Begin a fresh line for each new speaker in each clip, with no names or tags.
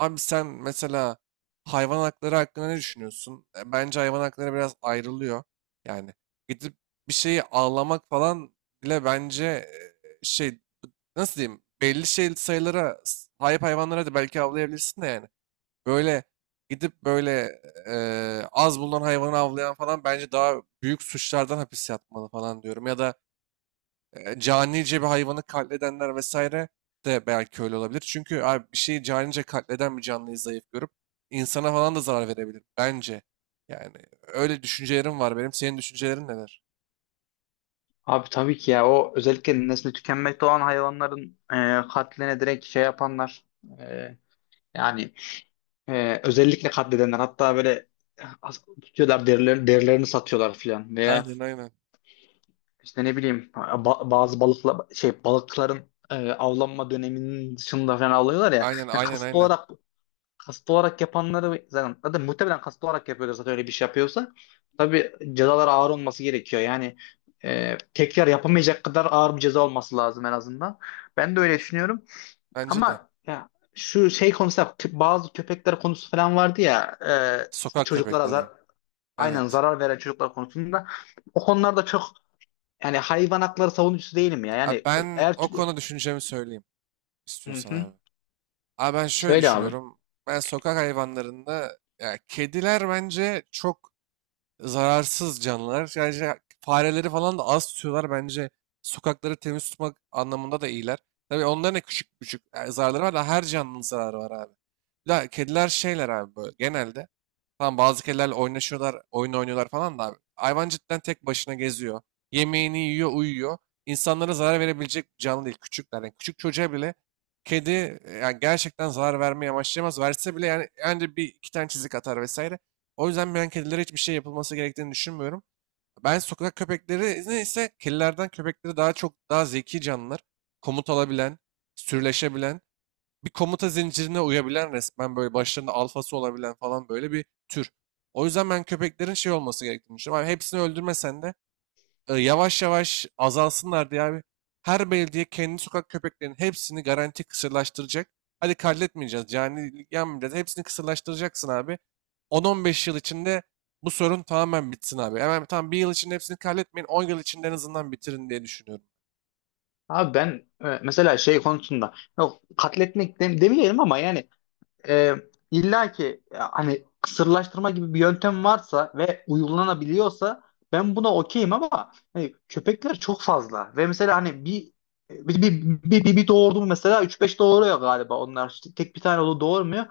Abi sen mesela hayvan hakları hakkında ne düşünüyorsun? Bence hayvan hakları biraz ayrılıyor. Yani gidip bir şeyi ağlamak falan bile bence nasıl diyeyim belli şey sayılara sahip hayvanlara da belki avlayabilirsin de yani. Böyle gidip böyle e, az bulunan hayvanı avlayan falan bence daha büyük suçlardan hapis yatmalı falan diyorum. Ya da canice bir hayvanı katledenler vesaire de belki öyle olabilir. Çünkü abi bir şeyi canice katleden bir canlıyı zayıf görüp insana falan da zarar verebilir bence. Yani öyle düşüncelerim var benim. Senin düşüncelerin neler?
Abi tabii ki ya o özellikle nesli tükenmekte olan hayvanların katline direkt şey yapanlar e, yani özellikle katledenler, hatta böyle as- tutuyorlar derilerini, derilerini satıyorlar filan veya
Aynen, aynen.
işte ne bileyim ba- bazı balıkla şey balıkların avlanma döneminin dışında falan alıyorlar ya,
Aynen,
yani
aynen,
kasıtlı
aynen.
olarak. Kasıtlı olarak yapanları zaten, zaten muhtemelen kasıtlı olarak yapıyordur zaten öyle bir şey yapıyorsa. Tabii cezalar ağır olması gerekiyor. Yani tekrar yapamayacak kadar ağır bir ceza olması lazım en azından. Ben de öyle düşünüyorum.
Bence de.
Ama ya, şu şey konusu kö- bazı köpekler konusu falan vardı ya, işte
Sokak
çocuklara
köpekleri.
zar aynen
Evet.
zarar veren çocuklar konusunda, o konularda çok, yani hayvan hakları savunucusu değilim ya. Yani
Abi ben
eğer
o konu düşüncemi söyleyeyim
hı
istiyorsan
hı.
abi. Abi ben şöyle
Söyle abi.
düşünüyorum. Ben sokak hayvanlarında ya kediler bence çok zararsız canlılar. Yani fareleri falan da az tutuyorlar bence. Sokakları temiz tutmak anlamında da iyiler. Tabii onların da küçük küçük zararları var da her canlının zararı var abi. La kediler şeyler abi böyle genelde. Tamam, bazı kedilerle oynaşıyorlar, oyun oynuyorlar falan da abi. Hayvan cidden tek başına geziyor. Yemeğini yiyor, uyuyor. İnsanlara zarar verebilecek bir canlı değil. Küçükler. Yani küçük çocuğa bile kedi yani gerçekten zarar vermeye amaçlayamaz. Verse bile yani bir iki tane çizik atar vesaire. O yüzden ben kedilere hiçbir şey yapılması gerektiğini düşünmüyorum. Ben sokak köpekleri ise kedilerden köpekleri daha çok daha zeki canlılar. Komut alabilen, sürüleşebilen, bir komuta zincirine uyabilen, resmen böyle başlarında alfası olabilen falan böyle bir tür. O yüzden ben köpeklerin şey olması gerektiğini düşünüyorum. Abi hepsini öldürmesen de yavaş yavaş azalsınlar diye abi her belediye kendi sokak köpeklerinin hepsini garanti kısırlaştıracak. Hadi katletmeyeceğiz. Yani yanmayacağız. Hepsini kısırlaştıracaksın abi. 10-15 yıl içinde bu sorun tamamen bitsin abi. Hemen tam bir yıl içinde hepsini katletmeyin. 10 yıl içinde en azından bitirin diye düşünüyorum.
Abi ben mesela şey konusunda yok, katletmek dem- demeyelim ama yani e, illa ki hani kısırlaştırma gibi bir yöntem varsa ve uygulanabiliyorsa ben buna okeyim. Ama hani köpekler çok fazla ve mesela hani bir, bir doğurdu mu mesela üç beş doğuruyor galiba onlar. İşte tek bir tane oğlu doğurmuyor,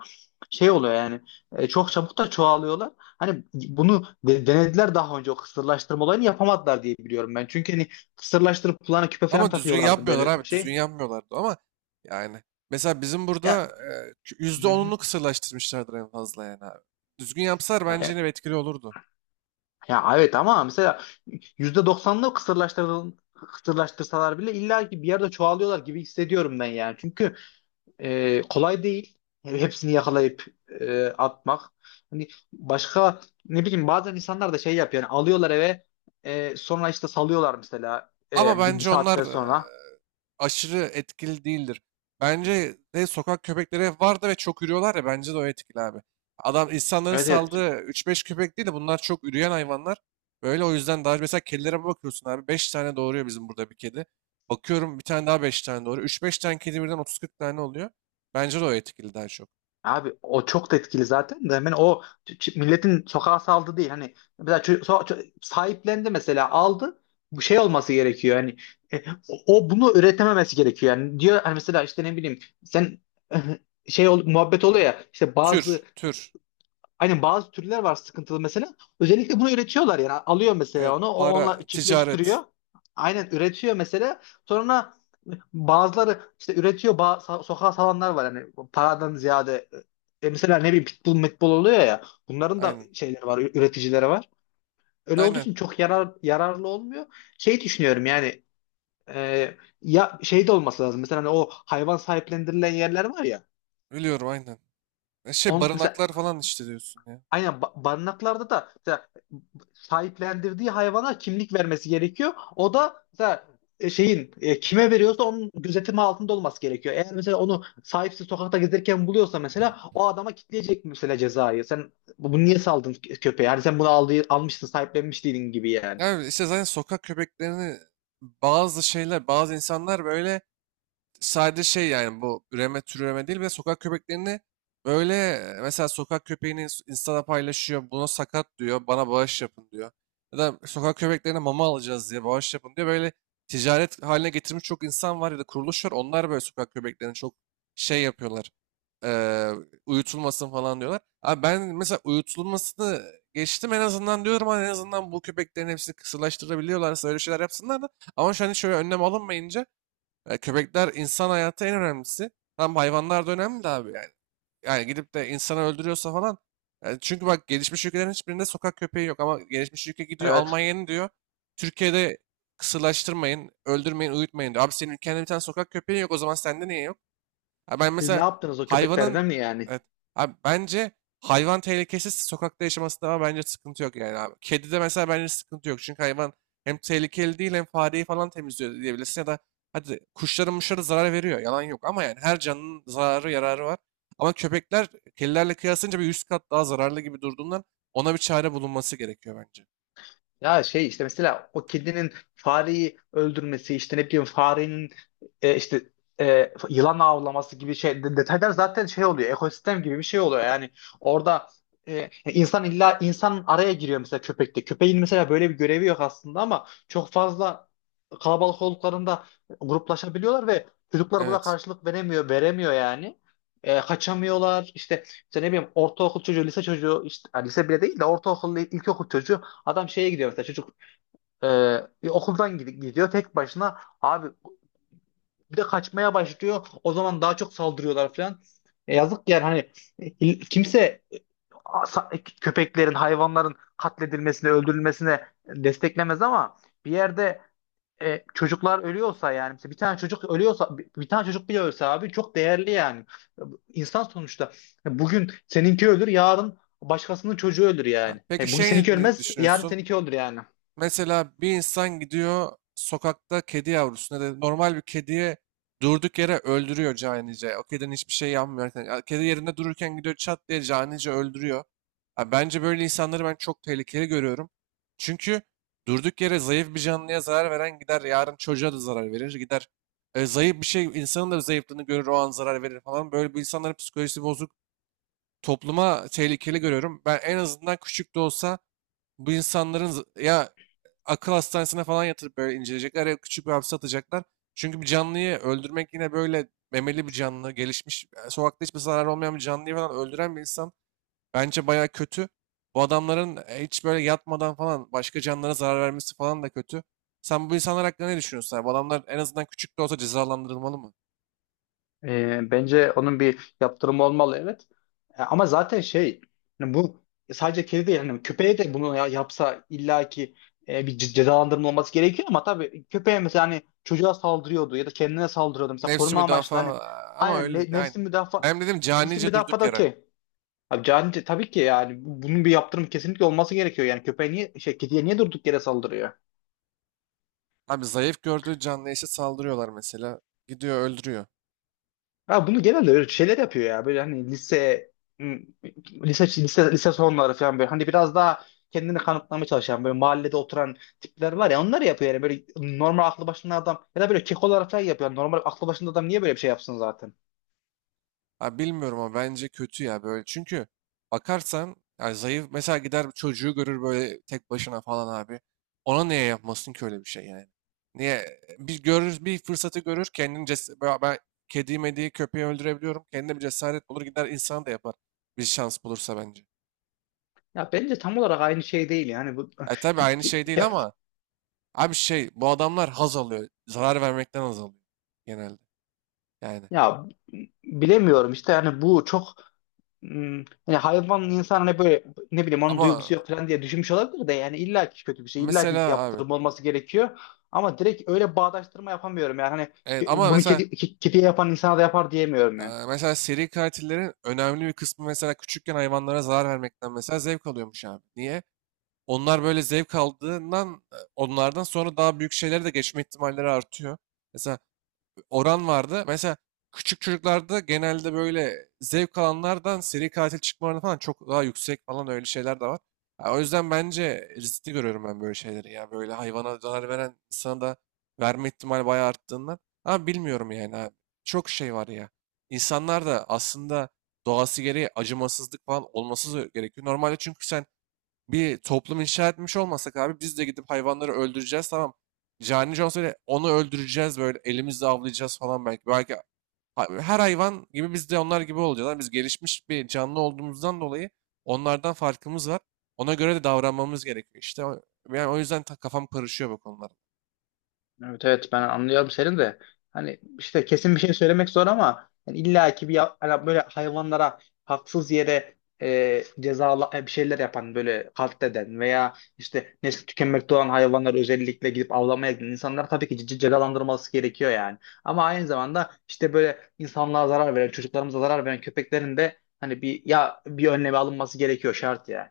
şey oluyor yani, çok çabuk da çoğalıyorlar. Hani bunu de- denediler daha önce, o kısırlaştırma olayını yapamadılar diye biliyorum ben. Çünkü hani kısırlaştırıp kulağına küpe falan
Ama düzgün
takıyorlardı,
yapmıyorlar
böyle bir
abi. Düzgün
şey.
yapmıyorlardı ama yani mesela bizim burada
Ya, hı
yüzde
hı.
onunu kısırlaştırmışlardır en fazla yani abi. Düzgün yapsalar bence
E,
yine etkili olurdu.
ya evet ama mesela %90'lı kısırlaştırıl kısırlaştırsalar bile illa ki bir yerde çoğalıyorlar gibi hissediyorum ben yani. Çünkü kolay değil. Hepsini yakalayıp atmak. Hani başka ne bileyim bazen insanlar da şey yapıyor. Yani alıyorlar eve, sonra işte salıyorlar mesela
Ama
bir
bence onlar
saatten sonra.
aşırı etkili değildir. Bence de sokak köpekleri vardı ve çok ürüyorlar ya, bence de o etkili abi. Adam insanların
Evet, evet.
saldığı 3-5 köpek değil de bunlar çok üreyen hayvanlar. Böyle o yüzden daha mesela kedilere bakıyorsun abi 5 tane doğuruyor bizim burada bir kedi. Bakıyorum bir tane daha 5 tane doğuruyor. 3-5 tane kedi birden 30-40 tane oluyor. Bence de o etkili daha çok.
Abi o çok da etkili zaten, de hemen o ç- ç- milletin sokağa saldı değil. Hani mesela ço- so- ço- sahiplendi mesela, aldı. Bu şey olması gerekiyor. Hani e, o bunu üretememesi gerekiyor. Yani diyor hani mesela işte ne bileyim sen şey ol, muhabbet oluyor ya işte
Tür,
bazı
tür.
aynen bazı türler var sıkıntılı mesela. Özellikle bunu üretiyorlar yani. Alıyor
Evet,
mesela onu. O onunla
para, ticaret.
çiftleştiriyor. Aynen, üretiyor mesela. Sonra bazıları işte üretiyor. Ba so- sokağa salanlar var yani. Paradan ziyade mesela ne bileyim pitbull metbol oluyor ya. Bunların da
Aynen.
şeyleri var. Ü- Üreticileri var. Öyle olduğu
Aynen.
için çok yarar, yararlı olmuyor. Şey düşünüyorum yani e, ya şey de olması lazım. Mesela hani o hayvan sahiplendirilen yerler var ya.
Biliyorum, aynen.
On, mesela
Barınaklar falan işte diyorsun ya.
aynen ba- barınaklarda da mesela sahiplendirdiği hayvana kimlik vermesi gerekiyor. O da mesela şeyin kime veriyorsa onun gözetimi altında olması gerekiyor. Eğer mesela onu sahipsiz sokakta gezerken buluyorsa mesela o adama kitleyecek mesela cezayı. Sen bu- bunu niye saldın kö- köpeğe? Yani sen bunu aldı, almıştın, sahiplenmiş değilin gibi yani.
Yani işte zaten sokak köpeklerini bazı şeyler, bazı insanlar böyle sadece şey yani bu üreme tür üreme değil, bir de sokak köpeklerini böyle mesela sokak köpeğini Insta'da paylaşıyor. Buna sakat diyor. Bana bağış yapın diyor. Ya da sokak köpeklerine mama alacağız diye bağış yapın diyor. Böyle ticaret haline getirmiş çok insan var ya da kuruluş var. Onlar böyle sokak köpeklerini çok şey yapıyorlar. Eee, Uyutulmasın falan diyorlar. Abi ben mesela uyutulmasını geçtim, en azından diyorum hani en azından bu köpeklerin hepsini kısırlaştırabiliyorlarsa öyle şeyler yapsınlar da. Ama şu an hiç öyle önlem alınmayınca köpekler insan hayatı en önemlisi. Tam hayvanlar da önemli de abi yani. Yani gidip de insanı öldürüyorsa falan. Çünkü bak, gelişmiş ülkelerin hiçbirinde sokak köpeği yok ama gelişmiş ülke gidiyor
Evet.
Almanya'nın diyor. Türkiye'de kısırlaştırmayın, öldürmeyin, uyutmayın diyor. Abi senin ülkende bir tane sokak köpeği yok, o zaman sende niye yok? Ha, ben
Siz ne
mesela
yaptınız o
hayvanın
köpeklerden mi yani?
evet, abi bence hayvan tehlikesiz sokakta yaşaması ama bence sıkıntı yok yani abi. Kedi de mesela bence sıkıntı yok. Çünkü hayvan hem tehlikeli değil hem fareyi falan temizliyor diyebilirsin ya da hadi kuşların muşları zarar veriyor. Yalan yok ama yani her canlının zararı yararı var. Ama köpekler kedilerle kıyaslayınca bir 100 kat daha zararlı gibi durduğundan ona bir çare bulunması gerekiyor bence.
Ya şey işte mesela o kedinin fareyi öldürmesi, işte ne bileyim farenin işte yılan avlaması gibi şey de- detaylar zaten şey oluyor, ekosistem gibi bir şey oluyor yani orada. İnsan illa insan araya giriyor mesela. Köpekte, köpeğin mesela böyle bir görevi yok aslında, ama çok fazla kalabalık olduklarında gruplaşabiliyorlar ve çocuklar buna
Evet.
karşılık veremiyor yani. Kaçamıyorlar işte, işte ne bileyim ortaokul çocuğu, lise çocuğu, işte ha, lise bile değil de ortaokul, ilkokul çocuğu. Adam şeye gidiyor mesela, çocuk e, okuldan gid- gidiyor tek başına. Abi bir de kaçmaya başlıyor. O zaman daha çok saldırıyorlar falan. Yazık yani hani kimse a, sa- köpeklerin, hayvanların katledilmesine, öldürülmesine desteklemez, ama bir yerde çocuklar ölüyorsa, yani mesela bir tane çocuk ölüyorsa, bir tane çocuk bile ölse abi çok değerli yani. İnsan sonuçta. Bugün seninki ölür, yarın başkasının çocuğu ölür
Ha,
yani.
peki
Bugün
şey
seninki
ne
ölmez, yarın
düşünüyorsun?
seninki ölür yani.
Mesela bir insan gidiyor sokakta kedi yavrusunu ya da normal bir kediye durduk yere öldürüyor canice. O kedinin hiçbir şey yapmıyor. Yani, ya kedi yerinde dururken gidiyor çat diye canice öldürüyor. Ha, bence böyle insanları ben çok tehlikeli görüyorum. Çünkü durduk yere zayıf bir canlıya zarar veren gider yarın çocuğa da zarar verir. Gider zayıf bir şey insanın da zayıflığını görür o an zarar verir falan. Böyle bir insanların psikolojisi bozuk. Topluma tehlikeli görüyorum. Ben en azından küçük de olsa bu insanların ya akıl hastanesine falan yatırıp böyle inceleyecekler ya küçük bir hapse atacaklar. Çünkü bir canlıyı öldürmek yine böyle memeli bir canlı, gelişmiş, sokakta hiçbir zarar olmayan bir canlıyı falan öldüren bir insan bence bayağı kötü. Bu adamların hiç böyle yatmadan falan başka canlılara zarar vermesi falan da kötü. Sen bu insanlar hakkında ne düşünüyorsun, abi? Bu adamlar en azından küçük de olsa cezalandırılmalı mı?
Bence onun bir yaptırımı olmalı, evet. Ama zaten şey, yani bu sadece kedi değil, yani köpeğe de bunu ya- yapsa illaki bir ce- cezalandırma olması gerekiyor. Ama tabii köpeğe mesela hani çocuğa saldırıyordu ya da kendine saldırıyordu mesela,
Nefsi
koruma amaçlı hani,
müdafaa ama
aynen,
öyle
ne,
de aynı.
nefsi müdafaa,
Ben dedim
nefsi
canice
müdafaa
durduk
da
yere.
okey. Abi can, tabii ki yani bu- bunun bir yaptırım kesinlikle olması gerekiyor. Yani köpeğe niye şey, kediye niye durduk yere saldırıyor?
Abi zayıf gördüğü canlıya işte saldırıyorlar mesela. Gidiyor öldürüyor.
Ya bunu genelde böyle şeyler yapıyor ya. Böyle hani lise m- lise sonları falan, böyle hani biraz daha kendini kanıtlamaya çalışan, böyle mahallede oturan tipler var ya, onlar yapıyor yani. Böyle normal aklı başında adam ya da böyle kekolar falan yapıyor. Yani normal aklı başında adam niye böyle bir şey yapsın zaten?
Ha, bilmiyorum ama bence kötü ya böyle. Çünkü bakarsan ya zayıf mesela gider çocuğu görür böyle tek başına falan abi. Ona niye yapmasın ki öyle bir şey yani? Niye bir görür bir fırsatı görür kendini ces ben kedi mediyi köpeği öldürebiliyorum. Kendine bir cesaret bulur gider insan da yapar. Bir şans bulursa bence.
Ya bence tam olarak aynı şey değil yani bu.
Tabii aynı şey değil
Ya,
ama abi şey bu adamlar haz alıyor. Zarar vermekten haz alıyor genelde yani.
ya bilemiyorum işte yani bu çok, hmm, yani hayvan insan, hani böyle ne bileyim onun
Ama
duygusu yok falan diye düşünmüş olabilir de. Yani illa ki kötü bir şey, illa ki
mesela abi,
yaptırım olması gerekiyor ama direkt öyle bağdaştırma yapamıyorum yani. Hani
evet,
ke-
ama
bunu
mesela
kedi, ke- kediye yapan insana da yapar diyemiyorum yani.
Eee, Mesela seri katillerin önemli bir kısmı mesela küçükken hayvanlara zarar vermekten mesela zevk alıyormuş abi. Niye? Onlar böyle zevk aldığından onlardan sonra daha büyük şeylere de geçme ihtimalleri artıyor. Mesela oran vardı. Mesela küçük çocuklarda genelde böyle zevk alanlardan seri katil çıkma oranı falan çok daha yüksek falan öyle şeyler de var. Ha, o yüzden bence riskli görüyorum ben böyle şeyleri ya. Böyle hayvana zarar veren insana da verme ihtimali bayağı arttığından. Ama bilmiyorum yani abi. Çok şey var ya. İnsanlar da aslında doğası gereği acımasızlık falan olması gerekiyor. Normalde çünkü sen bir toplum inşa etmiş olmasak abi biz de gidip hayvanları öldüreceğiz tamam. Cani Jones öyle onu öldüreceğiz böyle elimizle avlayacağız falan belki. Belki her hayvan gibi biz de onlar gibi olacağız. Ama biz gelişmiş bir canlı olduğumuzdan dolayı onlardan farkımız var. Ona göre de davranmamız gerekiyor işte. Yani o yüzden kafam karışıyor bu konulara.
Evet, evet, ben anlıyorum senin de. Hani işte kesin bir şey söylemek zor ama yani illa ki bir ya- hani böyle hayvanlara haksız yere cezalı bir şeyler yapan, böyle katleden veya işte nesli tükenmekte olan hayvanları özellikle gidip avlamaya giden insanlar tabii ki ce- cezalandırılması gerekiyor yani. Ama aynı zamanda işte böyle insanlığa zarar veren, çocuklarımıza zarar veren köpeklerin de hani bir, ya bir önlemi alınması gerekiyor, şart yani.